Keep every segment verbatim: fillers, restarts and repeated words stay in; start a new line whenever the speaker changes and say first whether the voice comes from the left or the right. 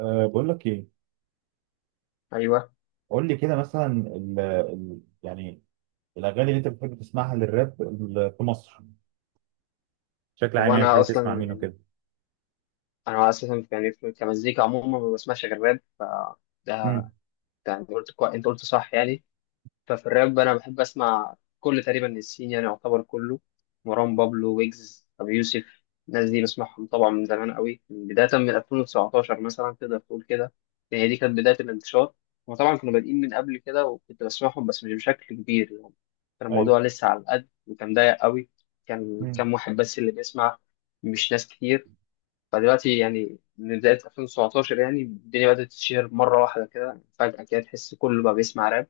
right: أه بقول لك ايه،
left: ايوه،
right: قول لي كده مثلا ال ال يعني الاغاني اللي انت بتحب تسمعها للراب ال- في مصر بشكل
left: هو
right: عام، يعني
left: انا
right: بتحب تسمع
left: اصلا
right: مين
left: يعني،
right: وكده؟
left: انا اساسا يعني في- كمزيكا عموما ما بسمعش غير راب. ف ده
right: امم.
left: ده انت قلت كوي... انت قلت صح يعني. ففي الراب انا بحب اسمع كل تقريبا السين يعني، يعتبر كله: مروان بابلو، ويجز، ابي يوسف. الناس دي بسمعهم طبعا من زمان قوي، من بدايه من ألفين وتسعة عشر مثلا، تقدر تقول كده. يعني دي كانت بدايه الانتشار. وطبعا كانوا بادئين من قبل كده وكنت بسمعهم، بس مش بشكل كبير يعني. كان
right: ايوه.
left: الموضوع لسه على القد وكان ضيق قوي. كان
right: امم.
left: كام واحد بس اللي بيسمع، مش ناس كتير. فدلوقتي يعني، من بداية ألفين وسبعتاشر يعني، الدنيا بدأت تتشهر مرة واحدة كده، فجأة كده، تحس كله بقى بيسمع راب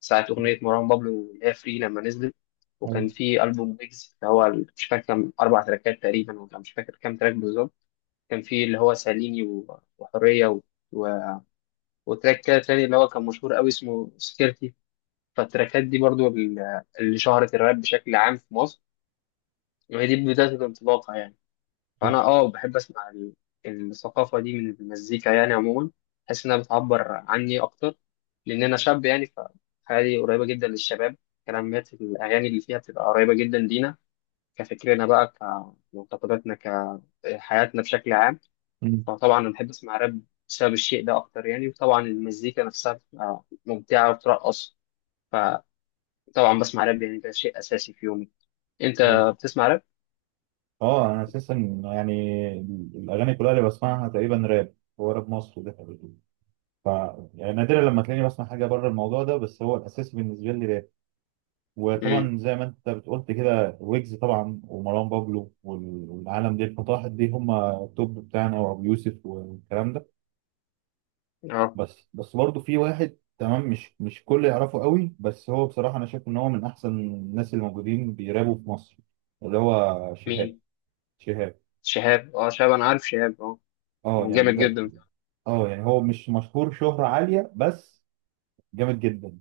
left: ساعة أغنية مروان بابلو اللي هي فري لما نزلت. وكان
right: ايوه.
left: في ألبوم ويجز اللي هو ال- مش فاكر كام، أربع تراكات تقريبا، ولا مش فاكر كام تراك بالظبط. كان في اللي هو ساليني، و- وحرية، و... و... وتراك كده تاني اللي هو كان مشهور قوي اسمه سكيرتي. فالتراكات دي برضو ال- اللي شهرت الراب بشكل عام في مصر، وهي دي بداية الانطلاقة يعني. فانا اه بحب اسمع ال- الثقافه دي من المزيكا يعني عموما، بحس انها بتعبر عني اكتر، لان انا شاب يعني، فحياتي قريبه جدا للشباب. كلمات الاغاني اللي فيها بتبقى قريبه جدا لينا، كفكرنا بقى، كمعتقداتنا، كحياتنا بشكل عام.
right: امم.
left: فطبعا انا بحب اسمع راب بسبب الشيء ده اكتر يعني، وطبعا المزيكا نفسها بتبقى ممتعه وترقص. فطبعا بسمع راب يعني ده شيء اساسي في يومي. انت
right: ايوه.
left: بتسمع راب؟
right: اه، انا اساسا يعني ال- الاغاني كلها اللي بسمعها تقريبا راب. هو راب مصر ده حقيقي. ف يعني نادرا لما تلاقيني بسمع حاجه بره الموضوع ده، بس هو الاساسي بالنسبه لي راب.
left: امم.
right: وطبعا زي ما انت بتقولت كده ويجز طبعا ومروان بابلو وال- والعالم دي الفطاحل دي هم التوب بتاعنا وابو يوسف والكلام ده.
left: اه.
right: بس بس برضه في واحد تمام، مش مش كل يعرفه قوي، بس هو بصراحة أنا شايف إن هو من أحسن الناس اللي موجودين بيرابوا في مصر، اللي هو شهاب.
left: مين؟
right: شهاب،
left: شهاب؟ اه شهاب، انا عارف شهاب، اه.
right: أه يعني
left: جامد
right: ده.
left: جدا.
right: أه يعني هو مش مشهور شهرة عالية، بس جامد جدا.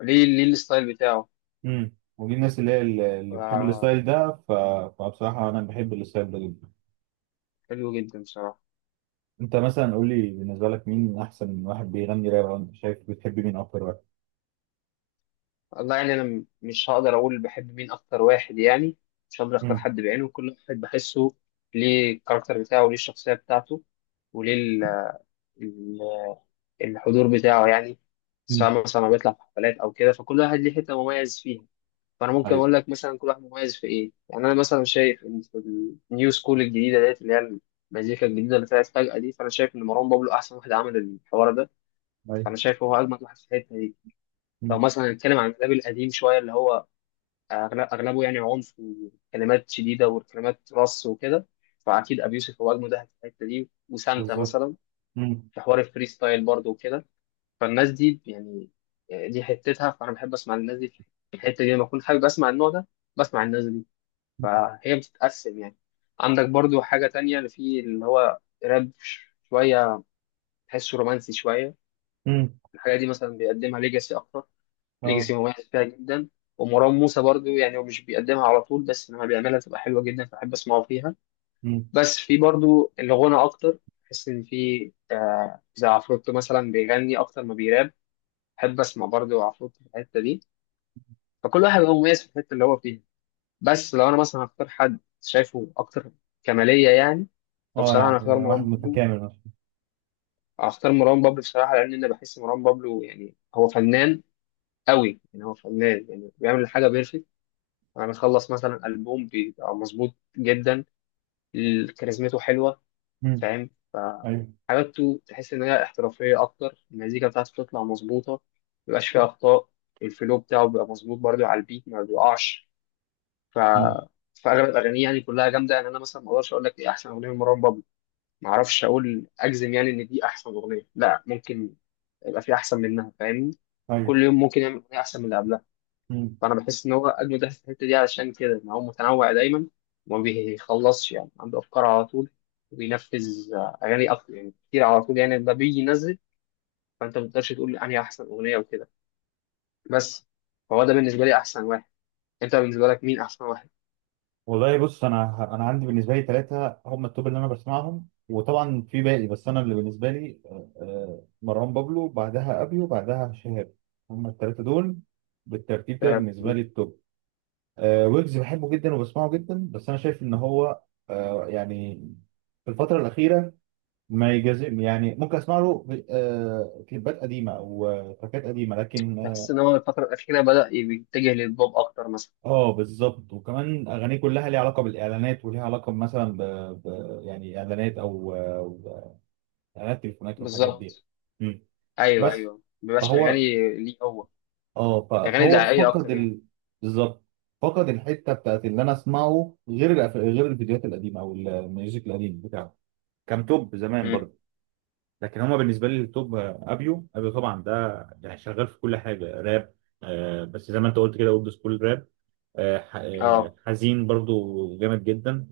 left: ليه ليه الستايل بتاعه.
right: امم ودي الناس اللي هي اللي اللي بتحب
left: ف-
right: الستايل ده، ف... فبصراحة أنا بحب الستايل ده جدا.
left: حلو جدا بصراحة.
right: أنت مثلا قول لي بالنسبة لك مين أحسن واحد بيغني راب، أو أنت شايف بتحب مين أكتر واحد؟
left: والله يعني، أنا م- مش هقدر أقول بحب مين أكتر واحد يعني، مش هقدر أختار
right: امم.
left: حد بعينه، كل واحد بحسه ليه الكاركتر بتاعه، وليه الشخصية بتاعته، وليه ال- ال- الحضور بتاعه يعني.
right: مم.
left: سواء مثلا لما بيطلع في حفلات أو كده، فكل واحد ليه حتة مميز فيها. فأنا ممكن
right: أيوه،
left: أقول لك مثلا كل واحد مميز في إيه يعني، أنا مثلا شايف إن في النيو سكول الجديدة ديت، اللي هي المزيكا الجديدة اللي طلعت فجأة دي، فأنا شايف إن مروان بابلو أحسن واحد عمل الحوار ده.
right: أيوه.
left: فانا شايف هو اجمد واحد في الحته دي. لو
right: مم.
left: مثلا هنتكلم عن الراب القديم شويه، اللي هو أغل- اغلبه يعني عنف وكلمات شديده وكلمات رص وكده، فاكيد ابي يوسف هو اجمد واحد في الحته دي، وسانتا
right: بالظبط.
left: مثلا،
right: مم.
left: في حوار الفري ستايل برضه وكده. فالناس دي يعني، دي حتتها. فانا بحب اسمع الناس دي في الحته دي، لما اكون حابب اسمع النوع ده بسمع الناس دي. فهي بتتقسم يعني. عندك برضه حاجه تانية اللي فيه، اللي هو راب ش- شويه، تحسه رومانسي شويه.
right: امم.
left: الحاجه دي مثلا بيقدمها ليجاسي اكتر.
right: أه.
left: ليجاسي مميز فيها جدا. ومروان موسى برضو يعني، هو مش بيقدمها على طول، بس لما بيعملها بتبقى حلوه جدا، فبحب اسمعه فيها.
right: مم.
left: بس في برضو الغنى اكتر، بحس ان في آه، زي عفروتو مثلا بيغني اكتر ما بيراب. بحب اسمع برضو عفروتو في الحته دي. فكل واحد هو مميز في الحته اللي هو فيها. بس لو انا مثلا هختار حد شايفه اكتر كماليه يعني،
right: اه، انا
left: فبصراحه انا هختار
right: أنا واحد
left: مروان بابلو.
right: متكامل مثلا.
left: هختار مروان بابلو بصراحه، لان انا بحس مروان بابلو يعني هو فنان قوي يعني، هو فنان يعني بيعمل حاجه بيرفكت. انا مخلص مثلا البوم بيبقى مظبوط جدا. ال- كاريزمته حلوه،
right: مم.
left: فاهم؟ ف
right: ايوه.
left: حاجاته تحس ان هي احترافيه اكتر. المزيكا بتاعته بتطلع مظبوطه، مبيبقاش فيها اخطاء. الفلو بتاعه بيبقى مظبوط برضه على البيت، ما بيقعش. ف
right: مم.
left: فاغلب اغانيه يعني كلها جامده يعني، انا مثلا ما اقدرش اقول لك ايه احسن اغنيه لمروان بابلو. ما اعرفش اقول اجزم يعني ان دي احسن اغنيه، لا، ممكن يبقى في احسن منها، فاهمني؟
right: ايوه.
left: كل يوم ممكن يعمل اغنيه احسن من اللي قبلها.
right: مم.
left: فانا بحس ان هو اجمد واحد في الحته دي علشان كده ان هو متنوع دايما، وما بيخلصش يعني، عنده افكار على طول، وبينفذ آه، اغاني اكتر يعني، كتير على طول يعني لما بيجي ينزل. فانت ما تقدرش تقول انهي احسن اغنيه وكده، بس. فهو ده بالنسبه لي احسن واحد. انت بالنسبه لك مين احسن واحد؟
right: والله، بص، انا انا عندي بالنسبه لي ثلاثه هم التوب اللي انا بسمعهم، وطبعا في باقي، بس انا اللي بالنسبه لي آه، آه، مروان بابلو، بعدها ابيو، وبعدها شهاب. هم الثلاثه دول بالترتيب كده
left: آه،
right: بالنسبه لي التوب. آه، ويجز بحبه جدا وبسمعه جدا، بس انا شايف ان هو آه، يعني في الفتره الاخيره ما يجازم، يعني ممكن اسمع له آه، كليبات قديمه او آه، تراكات قديمه، لكن
left: بحس ان هو الفتره الاخيره بدا يتجه للبوب اكتر مثلا.
right: اه، بالظبط، وكمان اغانيه كلها ليها علاقه بالاعلانات وليها علاقه مثلا ب... ب... يعني اعلانات او أو اعلانات تليفونات والحاجات دي.
left: بالظبط.
right: مم.
left: ايوه
right: بس
left: ايوه، ما بيبقاش اغاني.
right: فهو
left: ليه هو؟
right: اه ف...
left: اغاني
right: فهو
left: دعائيه
right: فقد
left: اكتر يعني.
right: ال... بالظبط فقد الحته بتاعت اللي انا اسمعه، غير الأف... غير الفيديوهات القديمه او الميوزك القديم بتاعه، كان توب زمان
left: مم.
right: برضه. لكن هما بالنسبه لي التوب، آه، ابيو، ابيو طبعا ده يعني شغال في كل حاجه راب. آه بس زي ما انت قلت كده اولد سكول راب، آه، ح-
left: اه،
right: آه، حزين برضو جامد جدا.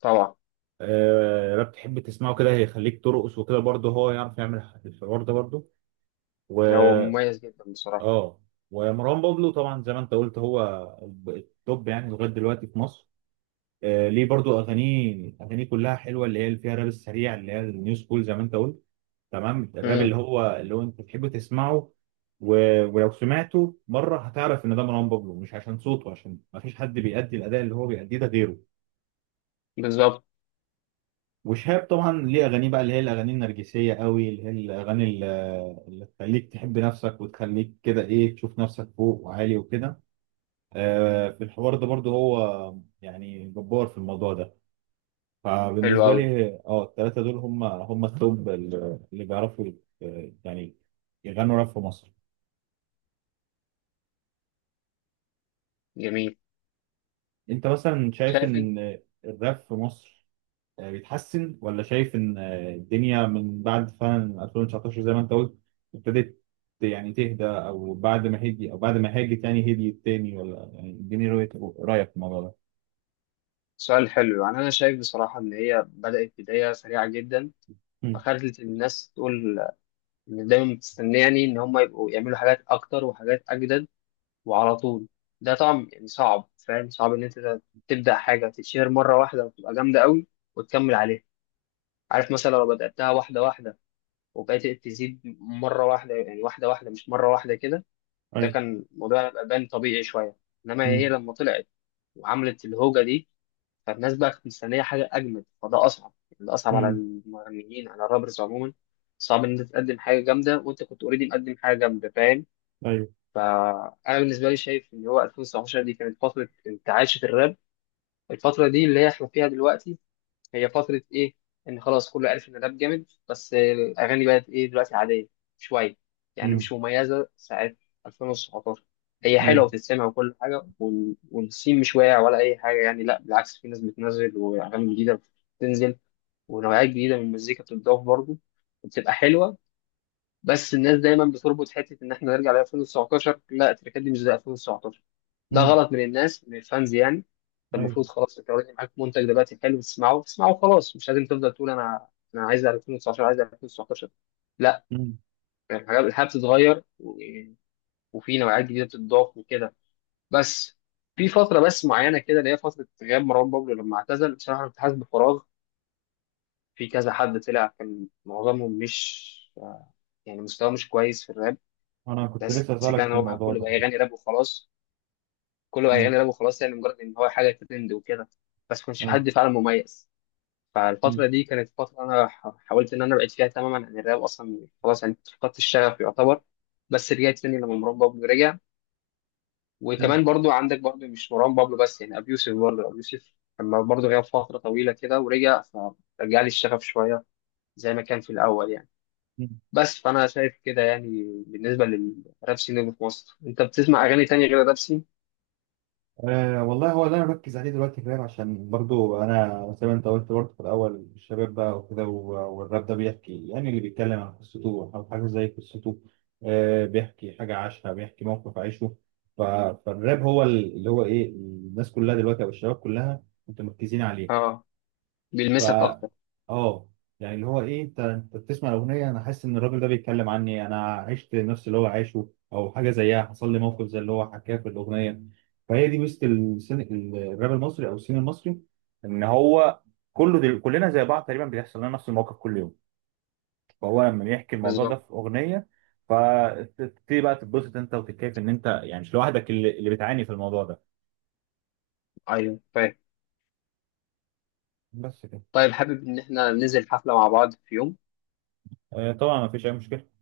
left: طبعا.
right: آه، راب تحب تسمعه كده هيخليك ترقص وكده برضه هو يعرف يعمل الحوار ده برضه. و
left: هو مميز جدا بصراحه.
right: اه ومروان بابلو طبعا زي ما انت قلت هو التوب يعني لغايه دلوقتي في مصر. آه، ليه برضه اغانيه اغانيه كلها حلوه اللي هي اللي فيها الراب السريع اللي هي النيو سكول زي ما انت قلت، تمام الراب اللي
left: مم.
right: هو اللي هو انت تحب تسمعه. و... ولو سمعته مره هتعرف ان ده مروان بابلو، مش عشان صوته، عشان ما فيش حد بيأدي الاداء اللي هو بيأديه ده غيره.
left: بالظبط.
right: وشهاب طبعا ليه اغانيه بقى اللي هي الاغاني النرجسيه قوي اللي هي الاغاني اللي اللي تخليك تحب نفسك وتخليك كده ايه تشوف نفسك فوق وعالي وكده. آه في الحوار ده برضو هو يعني جبار في الموضوع ده.
left: حلو
right: فبالنسبه
left: قوي.
right: لي اه الثلاثه دول هم هم التوب اللي اللي بيعرفوا آه، يعني يغنوا راب في مصر.
left: جميل.
right: انت مثلا شايف
left: شايف إنت؟
right: ان الراب في مصر آه، بيتحسن، ولا شايف ان آه، الدنيا من بعد فعلا ألفين وتسعطاشر زي ما انت قلت ابتدت يعني تهدى، او بعد ما هدي، او بعد ما هاجت يعني هديت تاني، ولا يعني اديني رؤية رأيك في الموضوع ده؟
left: سؤال حلو. يعني انا شايف بصراحه ان هي بدات بدايه سريعه جدا،
right: مم.
left: فخلت الناس تقول ان دايما بتستناني ان هم يبقوا يعملوا حاجات اكتر وحاجات اجدد وعلى طول. ده طبعا يعني صعب، فاهم؟ صعب ان انت تبدا حاجه تتشهر مره واحده وتبقى جامده قوي وتكمل عليها. عارف مثلا، لو بداتها واحده واحده وبقيت تزيد مره واحده يعني واحده واحده، مش مره واحده كده، ده
right: ايوه.
left: كان الموضوع يبقى بان طبيعي شويه. انما هي
right: مم.
left: لما طلعت وعملت الهوجه دي، فالناس بقى كانت مستنية حاجة أجمد، فده أصعب يعني. ده أصعب على
right: مم.
left: المغنيين، على الرابرز عموما. صعب إن أنت تقدم حاجة جامدة وأنت كنت أوريدي مقدم حاجة جامدة، فاهم؟
right: ايوه.
left: فأنا بالنسبة لي شايف إن هو ألفين وتسعتاشر دي كانت فترة انتعاش في الراب. الفترة دي اللي هي إحنا فيها دلوقتي، هي فترة إيه؟ إن خلاص كله عرف إن الراب جامد، بس الأغاني بقت إيه دلوقتي، عادية شوية يعني،
right: مم.
left: مش مميزة ساعة ألفين وتسعة عشر. هي حلوة
right: ايوه.
left: وتتسمع وكل حاجة، وال- والسين مش واقع ولا أي حاجة يعني، لا بالعكس، في ناس بتنزل وأغاني جديدة بتنزل، ونوعيات جديدة من المزيكا بتتضاف برضه، وبتبقى حلوة. بس الناس دايما بتربط حته ان احنا نرجع ل ألفين وتسعتاشر، لا، التركات دي مش زي ألفين وتسعتاشر. ده
right: مم.
left: غلط من الناس، من الفانز يعني. انت
right: ايوه.
left: المفروض خلاص، انت اوريدي معاك منتج دلوقتي حلو، تسمعه تسمعه، خلاص. مش لازم تفضل تقول انا انا عايز ألفين وتسعتاشر، عايز ألفين وتسعتاشر، لا.
right: مم.
left: يعني الحاجات، الحياه بتتغير، و- وفي نوعيات جديده بتتضاف وكده، بس. في فتره بس معينه كده، اللي هي فتره غياب مروان بابلو لما اعتزل، بصراحه انا كنت حاسس بفراغ. في كذا حد طلع، كان معظمهم مش يعني، مستواه مش كويس في الراب،
right: انا كنت
left: بس.
right: لسه اسالك
left: كان
right: في
left: هو
right: الموضوع
left: كله بقى
right: ده.
left: يغني راب وخلاص، كله بقى
right: مم.
left: يغني راب وخلاص يعني، مجرد ان هو حاجه ترند وكده، بس ما كانش في
right: ايوه.
left: حد فعلا مميز. فالفتره
right: مم.
left: دي كانت فتره انا ح- حاولت ان انا ابعد فيها تماما عن الراب اصلا، خلاص يعني فقدت الشغف يعتبر. بس رجعت تاني لما مروان بابلو رجع. وكمان برضو، عندك برضو، مش مروان بابلو بس يعني، ابي يوسف برضو، ابي يوسف لما برضو غاب فتره طويله كده ورجع، فرجع لي الشغف شويه زي ما كان في الاول يعني.
right: مم.
left: بس فانا شايف كده يعني بالنسبه للراب سين اللي في مصر. انت بتسمع اغاني تانية غير الراب سين؟
right: أه، والله هو اللي انا بركز عليه دلوقتي كمان، عشان برضو انا زي ما انت قلت برضو في الاول الشباب بقى وكده، و- والراب ده بيحكي، يعني اللي بيتكلم عن قصته او حاجه زي قصته. أه، بيحكي حاجه عاشها، بيحكي موقف عايشه. ف- فالراب هو ال- اللي هو ايه الناس كلها دلوقتي او الشباب كلها متمركزين عليه.
left: اه
right: ف
left: بيلمسك اكتر.
right: اه يعني اللي هو ايه انت انت بتسمع الاغنيه، انا حاسس ان الراجل ده بيتكلم عني، انا عشت نفس اللي هو عاشه او حاجه زيها، حصل لي موقف زي اللي هو حكاه في الاغنيه. فهي دي ميزه السن... الراب المصري او السين المصري، ان هو كله دل... كلنا زي بعض تقريبا بيحصل لنا نفس الموقف كل يوم. فهو لما يحكي الموضوع ده
left: بالظبط.
right: في اغنيه، فتبتدي بقى تتبسط انت وتتكيف ان انت يعني مش لوحدك اللي, اللي بتعاني في الموضوع ده.
left: ايوه، فاهم.
right: بس كده.
left: طيب، حابب ان احنا ننزل حفله مع بعض في يوم؟
right: آه، طبعا ما فيش اي مشكله.